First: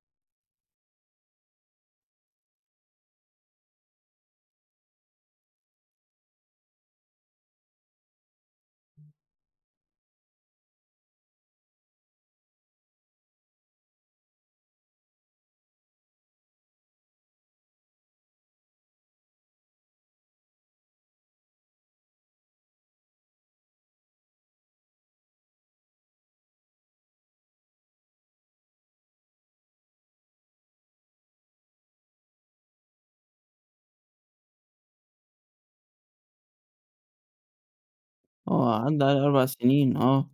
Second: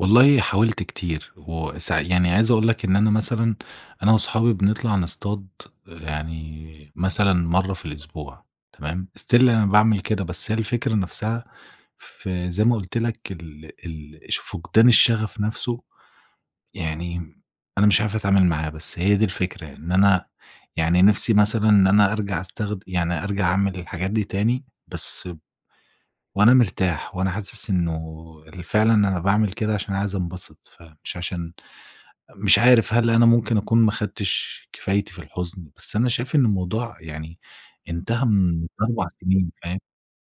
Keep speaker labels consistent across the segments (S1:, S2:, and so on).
S1: والله حاولت كتير وسع يعني عايز اقول لك إن أنا مثلًا، أنا واصحابي بنطلع نصطاد يعني مثلًا مرة في الأسبوع، تمام، still أنا باعمل كده. بس هي الفكرة نفسها في زي ما قُلت لك ال ال ش فُقدان الشغف نفسه، يعني أنا مش عارف اتعامل معاها. بس هي دي الفكرة، إن أنا يعني نفسي مثلًا إن أنا أرجع استخد يعني أرجع أعمل الحاجات دي تاني، بس ب وأنا مرتاح، وأنا حاسس إنه ال فعلًا أنا باعمل كده عشان أنا عايز انبسط، فمش عشان مش عارف هل أنا ممكن اكون ما اخدتش كفايتي في الحزن، بس أنا شايف إن الموضوع يعني انتهى من
S2: آه، عدّى
S1: 4
S2: عليه 4
S1: سنين، فاهم؟
S2: سنين آه.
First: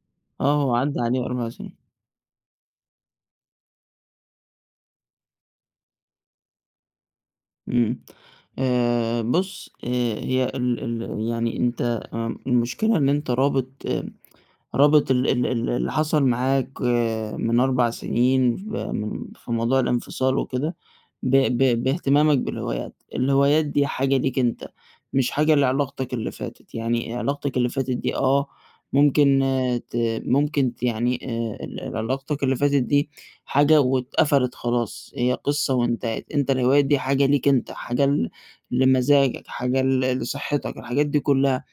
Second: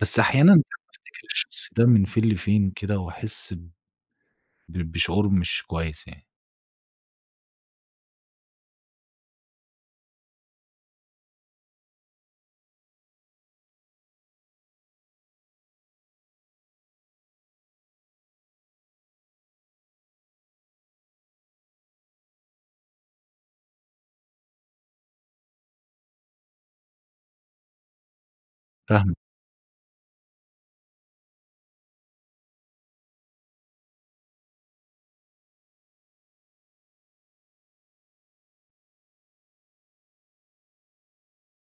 S1: بس أحيانًا
S2: آه، هو عدّى عليه
S1: بافتكر
S2: 4
S1: الشخص
S2: سنين.
S1: ده من فين لفين كده واحس ب ب بشعور مش كويس يعني.
S2: إمم. آآ، بُص آآ، هي ال ال يعني أنت آمم، المشكلة إن أنت رابط رابط ال ال ال اللي حصل معاك من 4 سنين، ف م في موضوع الانفصال وكده، ب ب باهتمامك بالهوايات. الهوايات دي حاجة ليك أنت، مش حاجة لعلاقتك اللي فاتت، يعني علاقتك اللي فاتت دي آه،
S1: فاهمك.
S2: ممكن ت ممكن ت يعني آآ، ال علاقتك اللي فاتت دي حاجة واتقَفَلِت خلاص، هي قصة وانتهت، أنت الهوايات دي حاجة ليك أنت، حاجة ل لمزاجك، حاجة ل لصحتك، الحاجات دي كلها.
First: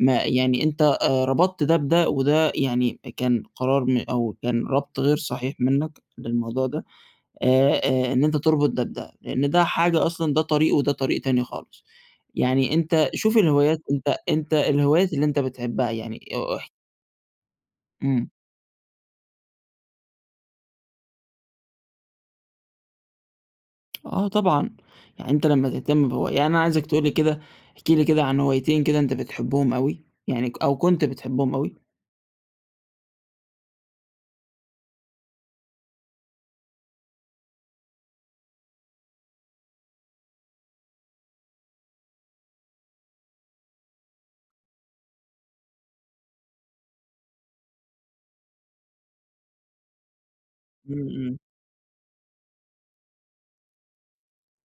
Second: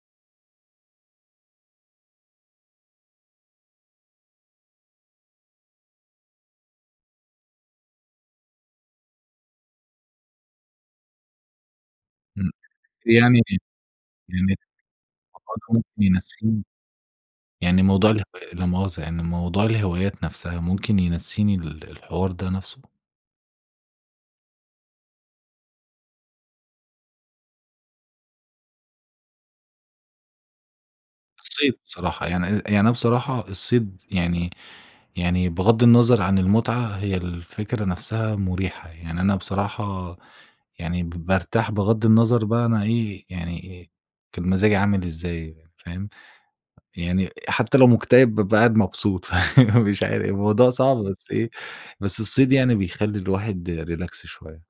S2: ما يعني أنت آآ، ربطت ده بده وده يعني كان قرار م أو كان رَبْط غير صحيح منك للموضوع ده، آآ، آآ، إن أنت تربط ده بده، لإن ده حاجة أصلًا ده طريق وده طريق تاني خالص.
S1: إمم.
S2: يعني أنت شوف
S1: يعني
S2: الهوايات، أنت أنت
S1: يعني
S2: الهوايات اللي أنت
S1: [unintelligible]
S2: بتحبها يعني أو
S1: ينسيني
S2: اح
S1: يعني موضوع اله
S2: إمم.
S1: لا مؤاخذه يعني، موضوع الهوايات نفسها ممكن ينسيني ال الحوار ده نفسه؟
S2: آه، طبعًا يعني أنت لمّا تهتم بهوا يعني أنا عايزك تقول لي كده، احكِ لي كده عن هوايتين كده أنت بتحبهم أوي، يعني ك أو كنت بتحبهم أوي؟
S1: الصيد صراحة، يعني أ يعني أنا بصراحة الصيد يعني يعني بغض النَظَر عن المتعة، هي الفكرة نفسها مُريحة. يعني أنا بصراحة يعني ب بارتاح بغض النظر بقى أنا إيه، يعني أ كان مزاجي عامل إزاي، فاهم؟ يعني حتى لو مُكتئِب بابقى قاعد مبسوط، فمش عارف. الموضوع صعب،
S2: إمم،
S1: بس
S2: إمم.
S1: إيه، بس الصيد يعني بيخلّي الواحد relax شوية.